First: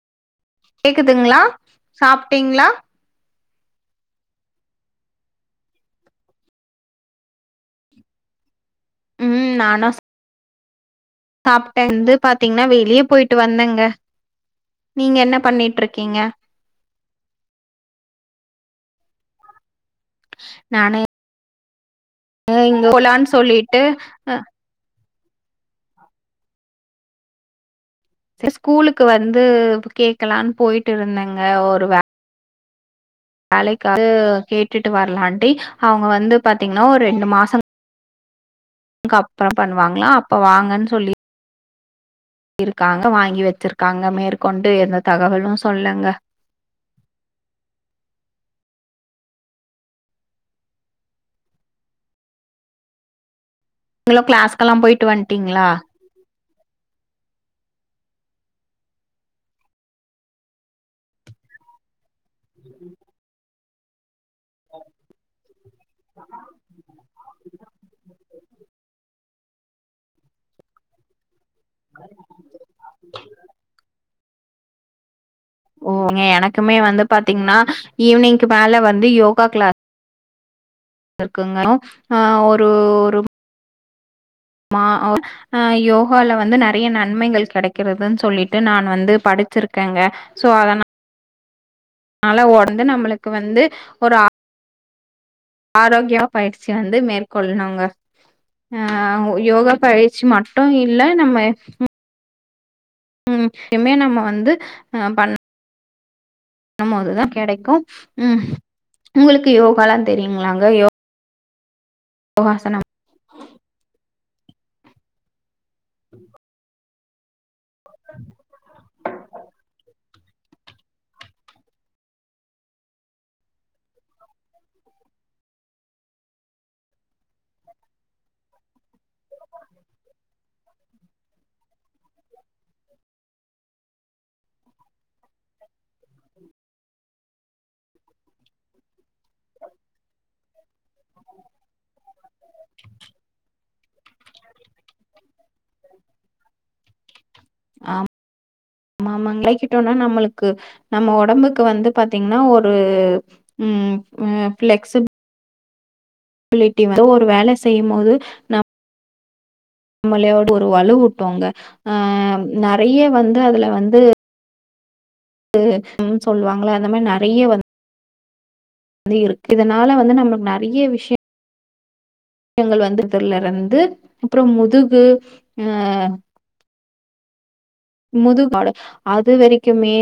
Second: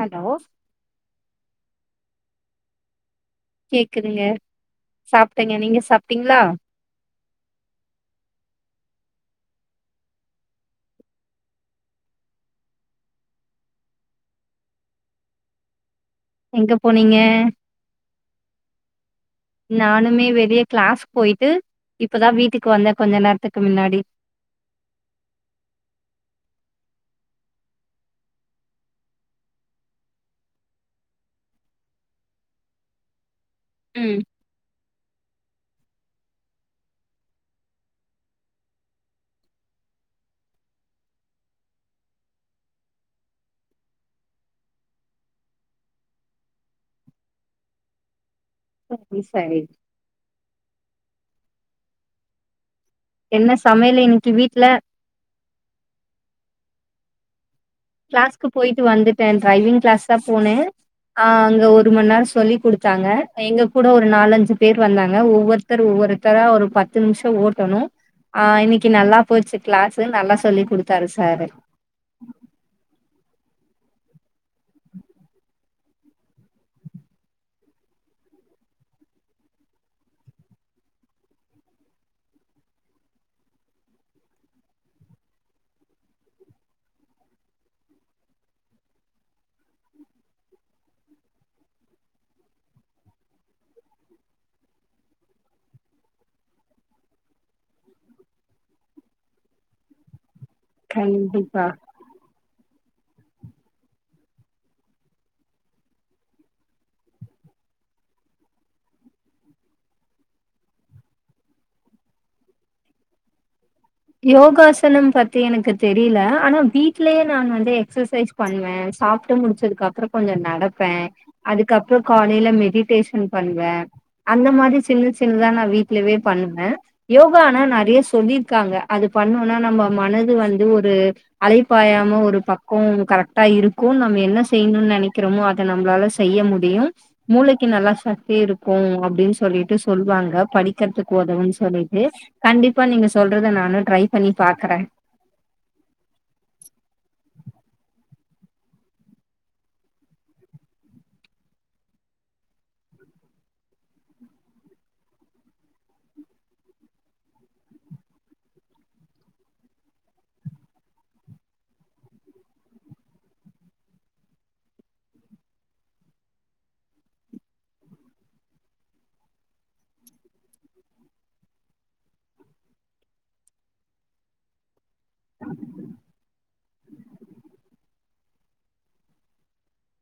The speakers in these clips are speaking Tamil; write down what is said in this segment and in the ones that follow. ஹலோ கேக்குதுங்ளா சாப்டிங்ளா கேக்குதுங்க சாப்டங்க நீங்க சாப்டிங்ளா ம் நானாஸ் சாப்டேந்து பாத்தீங்னா வெளிய போயிட்டு வந்தங்க நீங்க என்ன பண்ணிட்ரு எங்க போனீங்க நானுமே வெளிய க்ளாஸ் போயிட்டு இப்பதா அ வீட்டுக்கு இங் வந்தே கொஞ்ச போலான் நேரத்துக்கு சொல்ட்டு முன்னாடி அ ஸ்கூலுக்கு வந்து கேக்கலான் போயிட்டுருந்தங்க ஒரு வே வேலைக்காது ம் கேட்டுட்டு வரலான்ட்டி அவுங்க வந்து பாத்தீங்னா ஒரு ரெண்டு மாசோ அப்றோ பண்ணுவாங்ளா அப்ப வாங்கன் சொல்லி இருக்காங்க வாங்கி வெச்சிருக்காங்க மேற்கொண்டு எந்த தகவலூ சொல்லங்க [unintelligible] சரி என்ன ஸ் நீங்க கிளாஸ்க்கெல்லா போயிட்டு வன்ட்டீங்ளா கிளாஸ்க்கு போயிட்டு வந்துட்டே ட்ரைவிங் கிளாஸ்தா போனே ஆ அங்க ஒரு மண் நேரோ சொல்லி குடுத்தாங்க எங்க கூட ஒரு நாலஞ்சு பேரு வந்தாங்க ஒவ்வொர் த்தர் ஒவ்வொருத்தரா ஒரு பத்து நிமிஷோ ஓட்டணூ ஆ இன்னைக்கு நல்லா போச்சு க்ளாஸு நல்லா சொல்லி குடுத்தாரு சாரு ஓ ங எனக்குமே வந்து பாத்தீங்னா ஈவ்னிங்கு மேல வந்து யோகா க்ளா இர்க்குங்க அ ஒரு ஒரு மா ஒ யோகால வந்து நறைய நன்மைகள் கெடைக்கிறதுன் சொல்லிட்டு நான் வந்து படிச்சிருக்கேங்க சோ அதனா அல ஒட்ந்து நம்மளுக்கு வந்து ஒரு ஆ ஆரோக்கியாவ் பயிற்சி வந்து மேற்கொள்ணுங்க அ உ யோகா பயிற்சி மட் டு இல்ல நம்மய கண்டிப்பா ம் எம்மே நம்ம வந்து அ பண் ணம்மோதுதா கெடைக்கு ம் உங்களுக்கு யோகாலா தெரியுங்ளாங்க யோ ஒகாசன யோகாசனம் பத்தி எனக்கு தெரிய்ல ஆனா வீ ட்லே நான் வந் எக்ஸசைஸ் பண்வே சாப்ட்டு முடிச்சதுக் அப்ற கொஞ்ச நடப்பே அதுக்கப்ற காலைல மெடிடேஷன் பண்வ அந்த மாதி சின்னு சின்னுதா நா வீட்லவே பண்ணுவ யோகானா நறிய சொல்லிர்க்காங்க அது பண்ணோனா நம்ப மனது வந்து ஒரு அலைப்பாயாம ஒரு பக்கொ கரக்ட்டா இருக்கு நம்ம என்ன செய்ணுன் நெனக்கிறோமோ அத நம்ப்ளால செய்ய முடியு மூளக்கி நல்லா சக்தி இருக்கு அப் அப்டின் சொல்லிட்டு சொல்வாங்க படிக்கிறதுக்கு ஒதவும்னு சொல்லிட்டு கண்டிப்பா நீங்க சொல்றத நானு ட்ரை பண்ணி பாக்கறே ஆம் நம்ம அங்க ளைக்கிட்டோனா நம்மளுக்கு நம்ம ஒடம்புக்கு வந்து பாத்தீங்னா ஒரு ம் ஆ ஃப்ளெக்ஸ்சிப் பிலிட்டி வே லோ ஒரு வேல செய்யும் மோது நம் அம்பளையோடு ஒரு வலு வுட்டுவாங்க ஆ நெறைய வந்து அதுல வந்து ம் சொல்லுவாங்கள அந்த மாரி நெறைய வந்து வ இருக்கு இதனால வந்து நம்மளுக்கு நெறைய விஷயம் எங்கள் வந்துறதுல இருந்து அப்பறம் முது ம் ஆ முதுகாடு அது வரைக்குமே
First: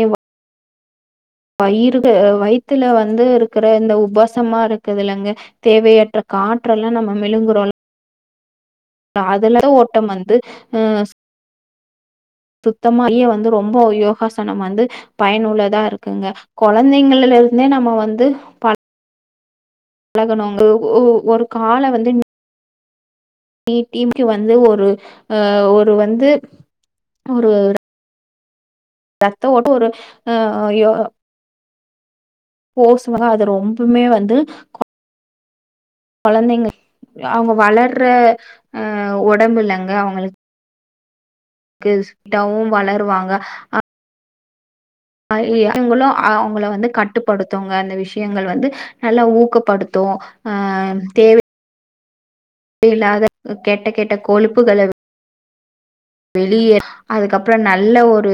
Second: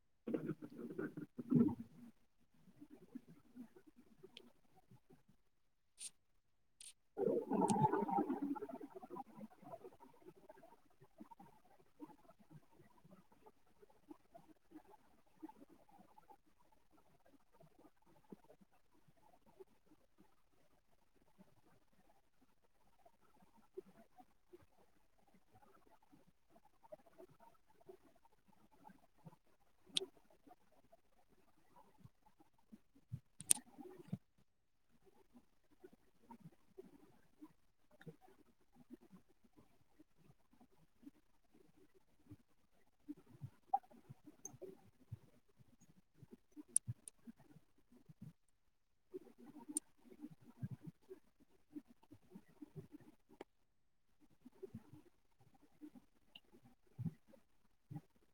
த்துல வந்து இருக்கிற இந்த உப்புசமா இருக்குதுல இல்லங்க தேவையற்ற காட் காற்றெல்லாம் நம்ம விழுங்குறோல்ல அதுல ஓட்டம் வந்து அ சுத்தமா இ வந்து ரொம்ப யோகாசனம் வந்து பயனுள்ளதா இருக்குங்க குழந்தைங்கள்ல இருந்தே நம்ம வந்து பழ பழகணும்ங்க ஒரு கால வந்து நீ டீம்கு வந்து ஒரு அ ஒரு வந்து ஒரு ரத்தம் ஓட்டம் ஒரு அய்யோ போசுவாங்க அது ரொம்பமே வந்து குழந்தைங்க அவங்க வளர்ற அ உடம்பு இல்லங்க அவங்களுக்கு ஃபாஸ்ட்டாவும் வளருவாங்க அவங்களும் அவங்கள வந்து கட்டுப்படுத்துங்க அந்த விஷயங்கள் வந்து நல்லா ஊக்கப்படுத்தும் அ தேவை இல்லாத கெட்ட கெட்ட கொழுப்புகளை வெளியே அதுக்கப்பறம் நல்ல ஒரு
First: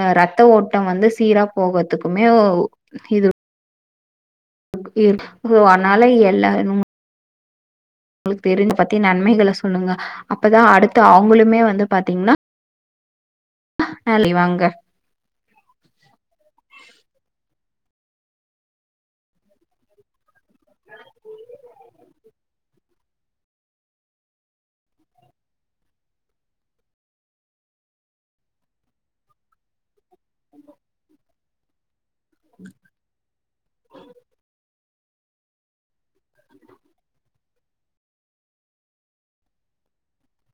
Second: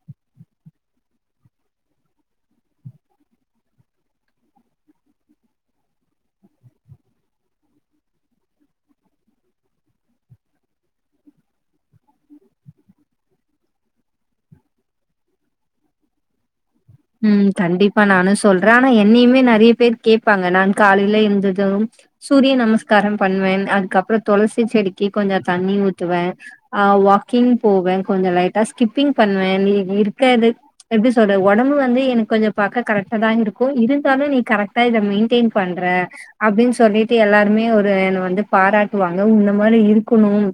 ஆ ரத்த ஓட்டம் வந்து சீரா போகறதுக்குமே ஓ இது ஓகே அதனால எல்லா உங்களுக்கு தெரிஞ்சத பத்தி நன்மைகளை சொல்லுங்க அப்பதான் அடுத்து அவங்களுமே வந்து பாத்தீங்ன்னா [unintelligible] வாங்க ப்ப நானும் சொல்றேன் ஆனா என்னையுமே நெறைய பேர் கேட்பாங்க நானு காலையில எந்திருச்சதும் சூரிய நமஸ்காரம் பண்ணுவேன் அதுக்கப்பறம் துளசி செடிக்கு கொஞ்சம் தண்ணி ஊத்துவேன் ஆ வாக்கிங் போவேன் கொஞ்சம் லைட்டா ஸ்கிப்பிங் பண்ணுவேன் சேரி எப்டி சொல்லற உடம்பு வந்து வந்து எனக்கு கொஞ்சம் பார்க்க கரெக்டா தான் இருக்கும் இருந்தாலும் நீ கரெக்ட் மெயின்டைன் பண்ற அப்டின்னு சொல்லிட்டு எல்லாருமே ஒரு என்னை வந்து பாராட்டுவாங்க இந்த மாரி இருக்கணும்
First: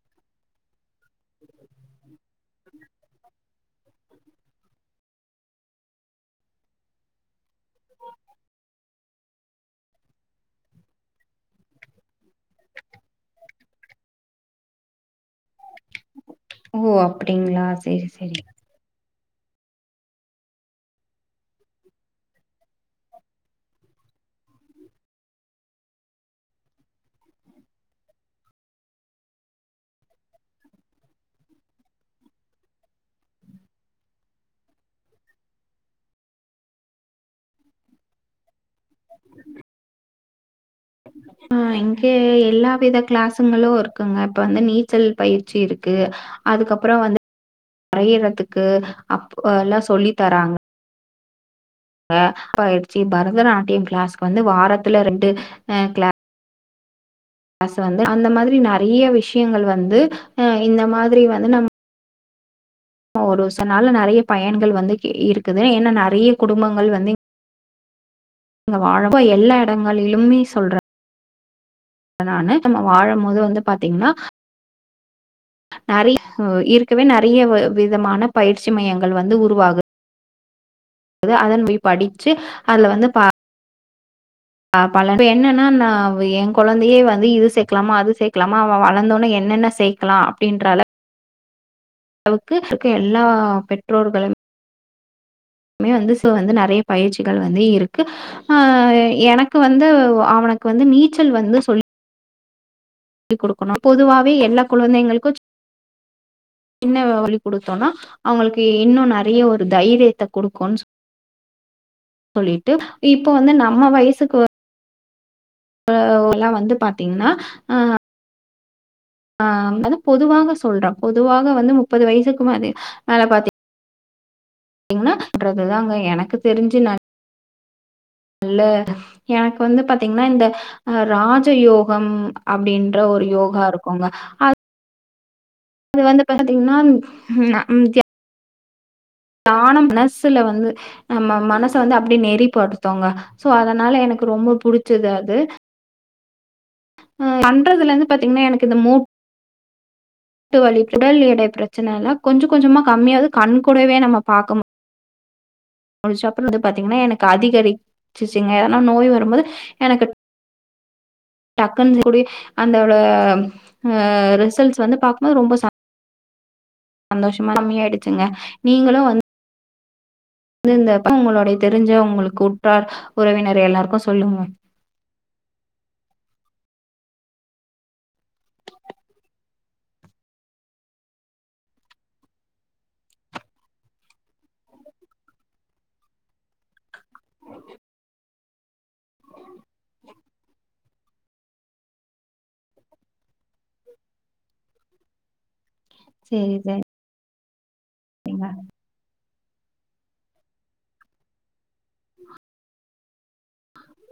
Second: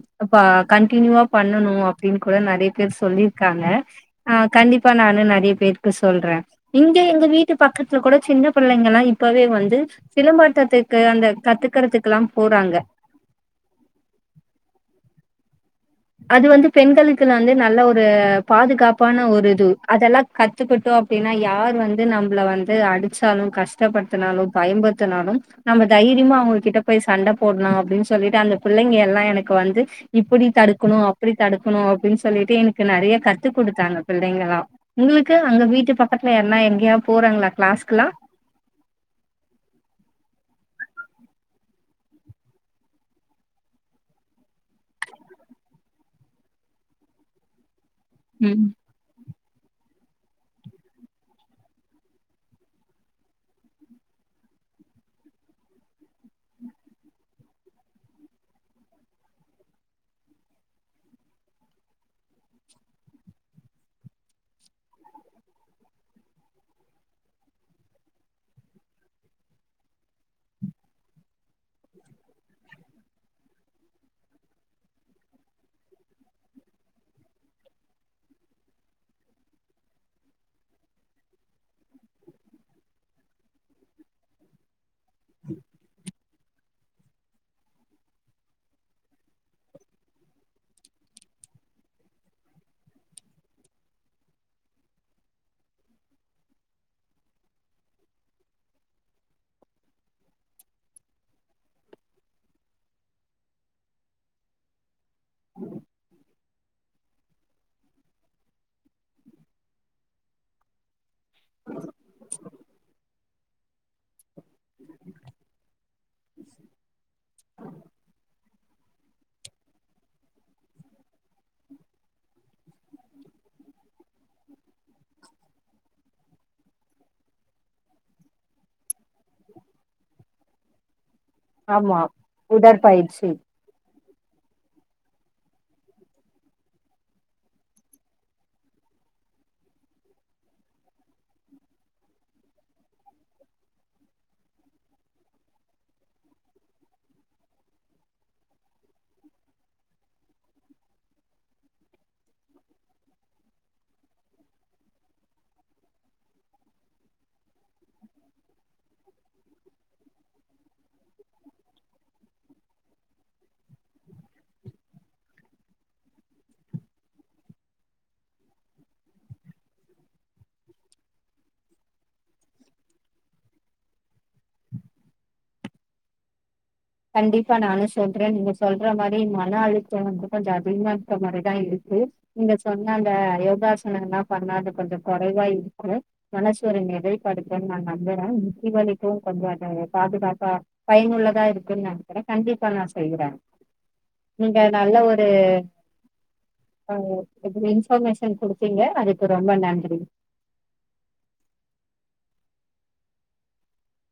கண்டினியூவா பண்ணனும் அப்டின்னு கூட நெறைய பேரு சொல்லிருக்காங்க ஆஹ கண்டிப்பா நானும் நெறைய பேருக்கு சொல்றேன் இங்க எங்க வீட்டு பக்கத்துல கூட சின்ன பிள்ளைங்க எல்லாம் இப்பவே வந்து சிலம்பாட்டத்துக்கு அந்த கத்துக்கறதுக்கு எல்லாம் போறாங்க அது வந்து ஓ பெண்களுக்கு வந்து அப்டிங்களா நல்ல ஒரு சேரி சேரி பாதுகாப்பான ஒரு அதெல்லாம் கத்துக்கிட்டோம் அப்டினா யார் வந்து நம்மல வந்து அடிச்சாலும் கஷ்டப்படுத்தினாலும் பயப்டுத்தினாலும் நம்ம தைரியமா அவங்க கிட்ட போய் சண்டை போடலாம் அப்படின்னு சொல்லிட்டு அந்த பிள்ளைங்க எல்லாம் எனக்கு வந்து இப்டி தடு க்கணும் அப்படி தடுக்கணும் அப்படின்னு சொல்லிட்டு எனக்கு நிறைய கத்து கொடுத்தாங்க பிள்ளைங்களாம் உங்களுக்கு அங்க வீட்டு பக்கத்துல எல்லாம் எங்கேயாவது போறாங்களா கிளாஸ்க்கெல்லாம் ம் இங்க எல்லா வித கிளாசுங்களும் இருக்குங்க இப்ப வந்து நீச்சல் பயிற்சி இருக்கு அதுக்கப்பறம் வந்து வரையிறதுக்கு ம். அப் ஒ எல்லா சொல்லி தராங்க அப்ப ஆயிடுச்சு பரதநாட்டியம் கிளாஸ்கு வந்து வாரத்துல ரெண்டு கிளா காசு வந்து அந்த மாதிரி நெறைய விஷயங்கள் வந்து அ இந்த மாதிரி வந்து நம் ஒரு சில நாள்ல நெறைய பயன்கள் வந்து இருக்குது ஏன்னா நெறைய குடும்பங்கள் வந்து நீங்க வாழப்போ எல்லா எடங்களிலுமே சொல்ற அதனால நம்ம வாழும் போது வந்து பாத்தீங்கன்னா நெறையா இருக்கவே நெறையா விதமான பயிற்சி மையங்கள் வந்து உருவாகு அதன் போய் படிச்சு அதுல வந்து பா அ பல இப்ப என்னன்னா நா என் கொழந்தையே வந்து இது சேக்கலாமா அது சேக்கலாமா அவன் வளர்ந்தோடனே என்னென்ன சேக்கலா அப்புடின்ற ளவுக்கு இருக்க எல்லா பெற்றோர்கள மே வந்து வந்து நறிய பயிற்சிகள் வந்து இருக்கு ஆ எனக்கு வந்து அவனுக்கு வந்து நீச்சல் வந்து சொல்லி சொல்லி குடுக்கணு பொதுவாவே எல்லா குழந்தைங்களு சின்ன வழி குடுத்தோனா அவங்களுக்கு இன்னு நறிய ஒரு தைரியத்த குடுக்குன் சொல்லிட்டு இப் ப வந்து நம்ம வயசுக்கு அ எலா வந்து பாத்தீங்கன்னா அ ஆ அது பொதுவாக சொல்றம் பொதுவாக வந்து முப்பது வயசுக்குே அது மேல பாத்தி இன்ன [unintelligible] எனக்கு தெரிஞ்சு ந அல்ல எனக்கு வந்து பாத்தீங்கனா இந்த அ ஆமா. ராஜயோகம் அப்டின்ற ஒரு உடற்பயிற்சி. யோகா இருக்குங்க அது அது வந்து பாத்தீங்கனா ம்ம் கே தானம் மனசுல வந்து நம்ம மனச வந்து அப்டி நெறிப்படுத்து ங்க சோ அதனால எனக்கு ரொம்ப புடிச்சது அது அ பண்றதுலருந்து பாத்தீங்கன்னா எனக்கு இந்த மூட்டுவலி உடல் எடை பிரச்சனல்லா கொஞ்சோ கொஞ்சமா கம்மியாவது கண்கூடவே நம்ம பாக்கமு முடிச்ச அப்புறோ வந்து பாத்தீங்கன்னா எனக்கு அதிகரிச்சுச்சுங்க ஏனா நோய் வரும்போது எனக்கு டக்குன்னு செய்யக்கூடிய அந்த ஆ ரிசல்ட்ஸ் வந்து பாக்கும்போது ரொம்ப ச சந்தோஷமா கம்மியாயிடுச்சுங்க நீங்களு வந்து வ ருந்தப்ப உங்களுடைய தெரிஞ்ச உங்களுக்கு உற்றார் உறவினர் எல்லாருக்கு சொல்லுங்க கண்டிப்பா நானு சொல்றே நீங்க சொல்ற மாரி மன அழுத்த வந்து கொஞ்சோ அதிகமாருக்க மாரிதா இருக்கு நீங்க சொன்ன அந்த யோகாசனம் லா பண்ணா அ கொஞ்சோ கொறைவா இருக்கு மனசு ஒரு நிலைப்படுத்துன்னு நா நம்புறே முட்டி வலிக்கு கொஞ்சோ ம் பாதுகாப்பா பயனுள்ளதா இருக் நம்புற கண்டிப்பா நா செய்யுற நீங்க நல்ல ஒரு செரி ஜ எப்படின் இன்ஃபர்மேஷன் குடுத்தீங்க அது ரொம்ப நன்றி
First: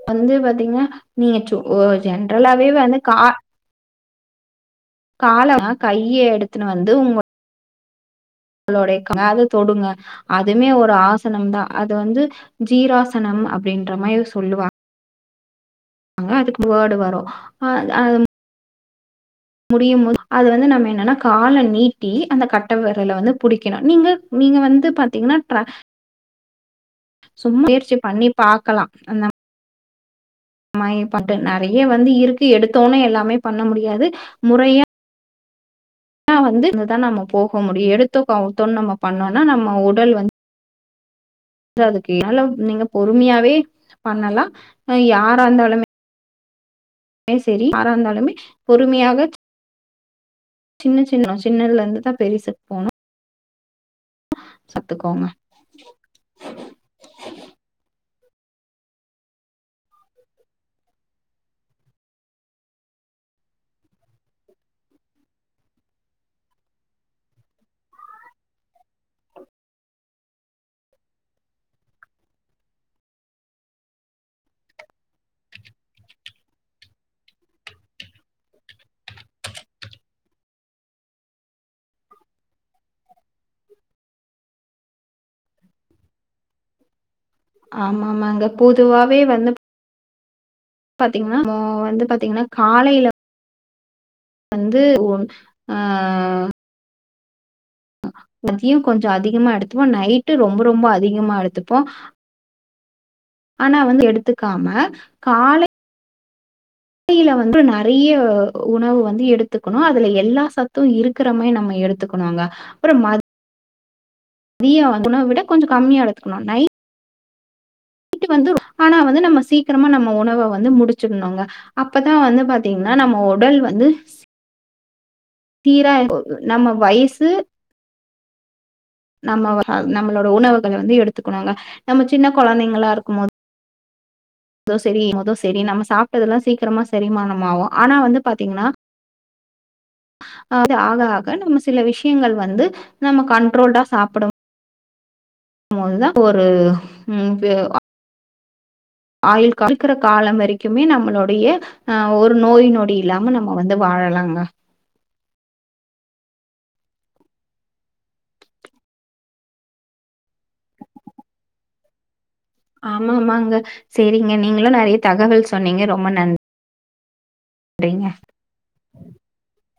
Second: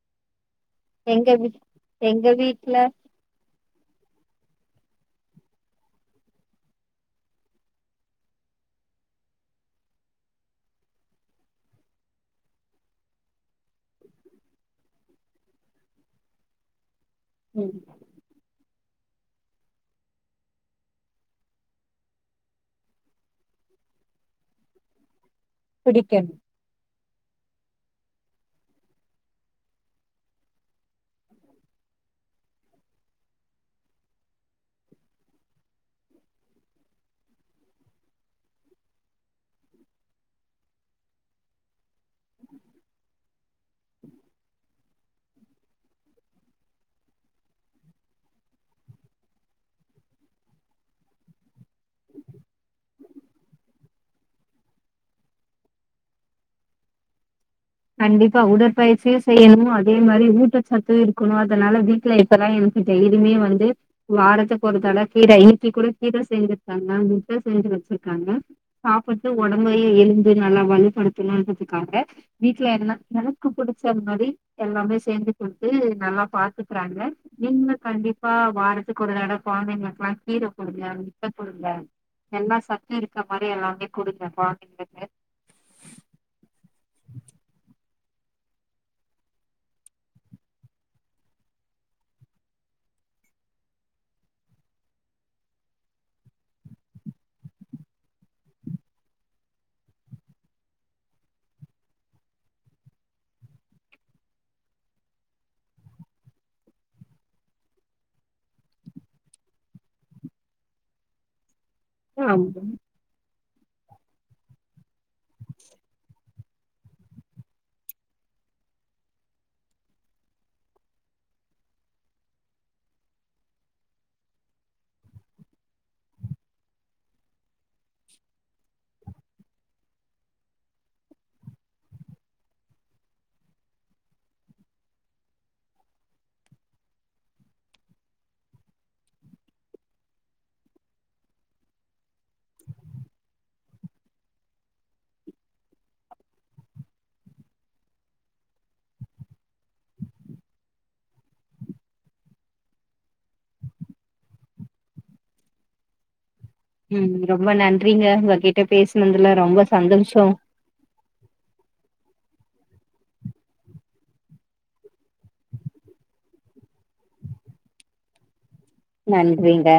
வந்து வந் பாத்தின்னா எங்க நீங்க வீ ச்சு ஒ எங்க ஜென்ரலாவே வீட்ல வந்து கா காலமா கைய எடுத்துன்னு வந்து உங்க நமளோட காது தொடுங்க அதுமே ஒரு ஆசனம் தா அது வந்து ஜீராசனம் அப்டின்ற மாரி சொல்லுவாங் அங்க அதுக்கு வேர்டு வரு அ ம் அம் முடியும் போது அது வந்து நம்ம என்னன்னா கால நீட்டி அந்த கட்ட விரல வந்து புடிக்கணு நீங்க நீங்க வந்து பாத்தீங்கனா புடிக்கனு சும்ம முயற்சி பண்ணி பாக்கலா அந்த மாயப்பட்டு நிறைய வந்து இருக்கு எடுத்தோனே எல்லாமே பண்ண முடியாது முறையா ஏனா வந்து இதுதான் நம்ம போக முடியும் எடுத்தோ கவுத்தோன்னு நம்ம பண்ணோம்னா நம்ம உடல் வந்து அ அதுக்குால நீங்க பொறுமையாவே பண்ணலாம்ஹ யாரா இருந்தாலுமே சரி ஆாராந்தாலுமே பொறுமையாக சின்ன சின்ன சின்னதுல இருந்துதா பெருசுக்கு போனும் சத்துக்கோங்க கண்டிப்பா உடற்பயிற்சியும் செய்யணும் அதே மாதிரி ஊட்டச்சத்தும் இருக்கணும் அதனால வீட்டுல இப்பல்லாம் எனக்கு டெரியுமே வந்து வரத்துக்கு ஒருத்தட கீரை இப்பி கூட கீரை செஞ்சிருக்காங்க முட்ட செஞ்சு வச்சிருக்காங்க சாப்பிட்டு உடம்பையே எழுந்து நல்லா வலுப்படுத்தணும்ன்றதுக்காக வீட்டு்ல எல்லாம் எனக்கு பிடிச்சது மாதிரி எல்லாமே சேர்ந்து கொடுத்து நல்லா பாத்துக்குறாங்க மின்ல கண்டிப்பா வாரத்துக்கு ஒரு தடவ குழந்தைங்களுக்குெல்லா கீரை கொடுங்க முட்ட கொடுங்க எல்லா சத்து இருக்க மாதிரி எல்லாமே கொடுங்க குந்தைங்களுக்கு [inaudible] ஆமா ஆமாங்க பொதுவாவே வந்து பாத்தீங்கன்னா இப்ப வந்து பாத்தீங்கன்னா காலைல வந்து உ ஆஹ் மதியம் கொஞ்சம் அதிகமா எடுத்துப்போம் நைட்டு ரொம்ப ரொம்ப அதிகமா எடுத்துப்போம் ஆனா வந்து எடுத்துக்காம காலை காலைல வந்து நிறைய உணவு வந்து எடுத்துக்கணும் அதுல எல்லா சத்தும் இருக்கிற மாதிரி நம்ம எடுத்துக்கணுங்க ஆமா. அப்றம் மதி தீயா வாங்கணும் விட கொஞ்சம் கம்மியா எடுத்துக்கணும் நை வட்டு வந்து ஆனா வந்து நம்ம சீக்கிரமா நம்ம உணவை வந்து முடிச்சிடணுங்க அப்பதான் வந்து பாத்தீங்கன்னா நம்ம உடல் வந்து தீரா நம்ம வயசு நம்ம நம்மளோட உணவுகளை வந்து எடுத்துக்கணுங்க நம்ம சின்ன குழந்தைங்களா இருக்கும் போது ஏதோ சரிதோ சரி நம்ம சாப்பிட்டதெல்லாம் சீக்கிரமா சரிமானம ஆவும் ஆனா வந்து பாத்தீங்கன்னா அது ஆக ஆக நம்ம சில விஷயங்கள் வந்து நம்ம கண்ட்ரோல்டா சாப்பிட முன்ன ஒரு [unintelligible] ஆயுள் ஆய்கிற காலம் வரைக்குமே நம்மளுடைய அஹ் ஒரு நோய் நொடி இல்லாம நம்ம வந்து வாழலாங்க ம் ரொம்ப நன்றிங்க உங்க கிட்ட பேசுினதுல ரொம்ப சந்தோஷம் ஆமா ஆமாங்க சரிங்க நீங்களும் நிறைய தகவல் சொன்னீங்க ரொம்ப நன்றி அப்டிங்க நன்றிங்க